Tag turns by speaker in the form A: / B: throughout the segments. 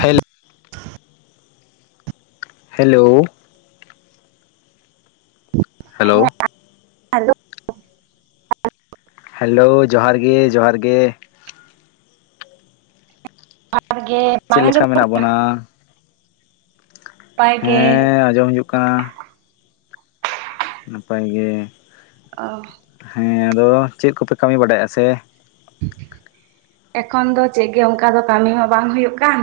A: Hello hello hello
B: hello
A: hello ᱡᱚᱦᱟᱨ ᱜᱮ ᱡᱚᱦᱟᱨ ᱜᱮ
B: ᱡᱚᱦᱟᱨ ᱜᱮ
A: ᱪᱮᱫ
B: ᱵᱟᱝ
A: ᱞᱮᱠᱟ
B: ᱟᱸᱡᱚᱢᱚᱜ
A: ᱢᱮᱱᱟᱜ
B: ᱠᱟᱱᱟ
A: ᱵᱚᱱᱟ?
B: ᱱᱟᱯᱟᱭ ᱜᱮ
A: ᱦᱮᱸ ᱟᱸᱡᱚᱢ ᱦᱤᱡᱩᱜ ᱠᱟᱱᱟ ᱾ ᱱᱟᱯᱟᱭ ᱜᱮ᱾
B: ᱚ
A: ᱦᱮᱸ ᱟᱫᱚ ᱪᱮᱫ ᱠᱚᱯᱮ ᱠᱟᱹᱢᱤ ᱵᱟᱰᱟᱭᱮᱫᱼᱟ ᱥᱮ [unintelligible]
B: ᱮᱠᱷᱚᱱ ᱫᱚ ᱪᱮᱫ ᱜᱮ ᱚᱱᱠᱟ ᱫᱚ ᱠᱟᱹᱢᱤ ᱦᱚᱸ ᱵᱟᱝ ᱦᱩᱭᱩᱜ ᱠᱟᱱ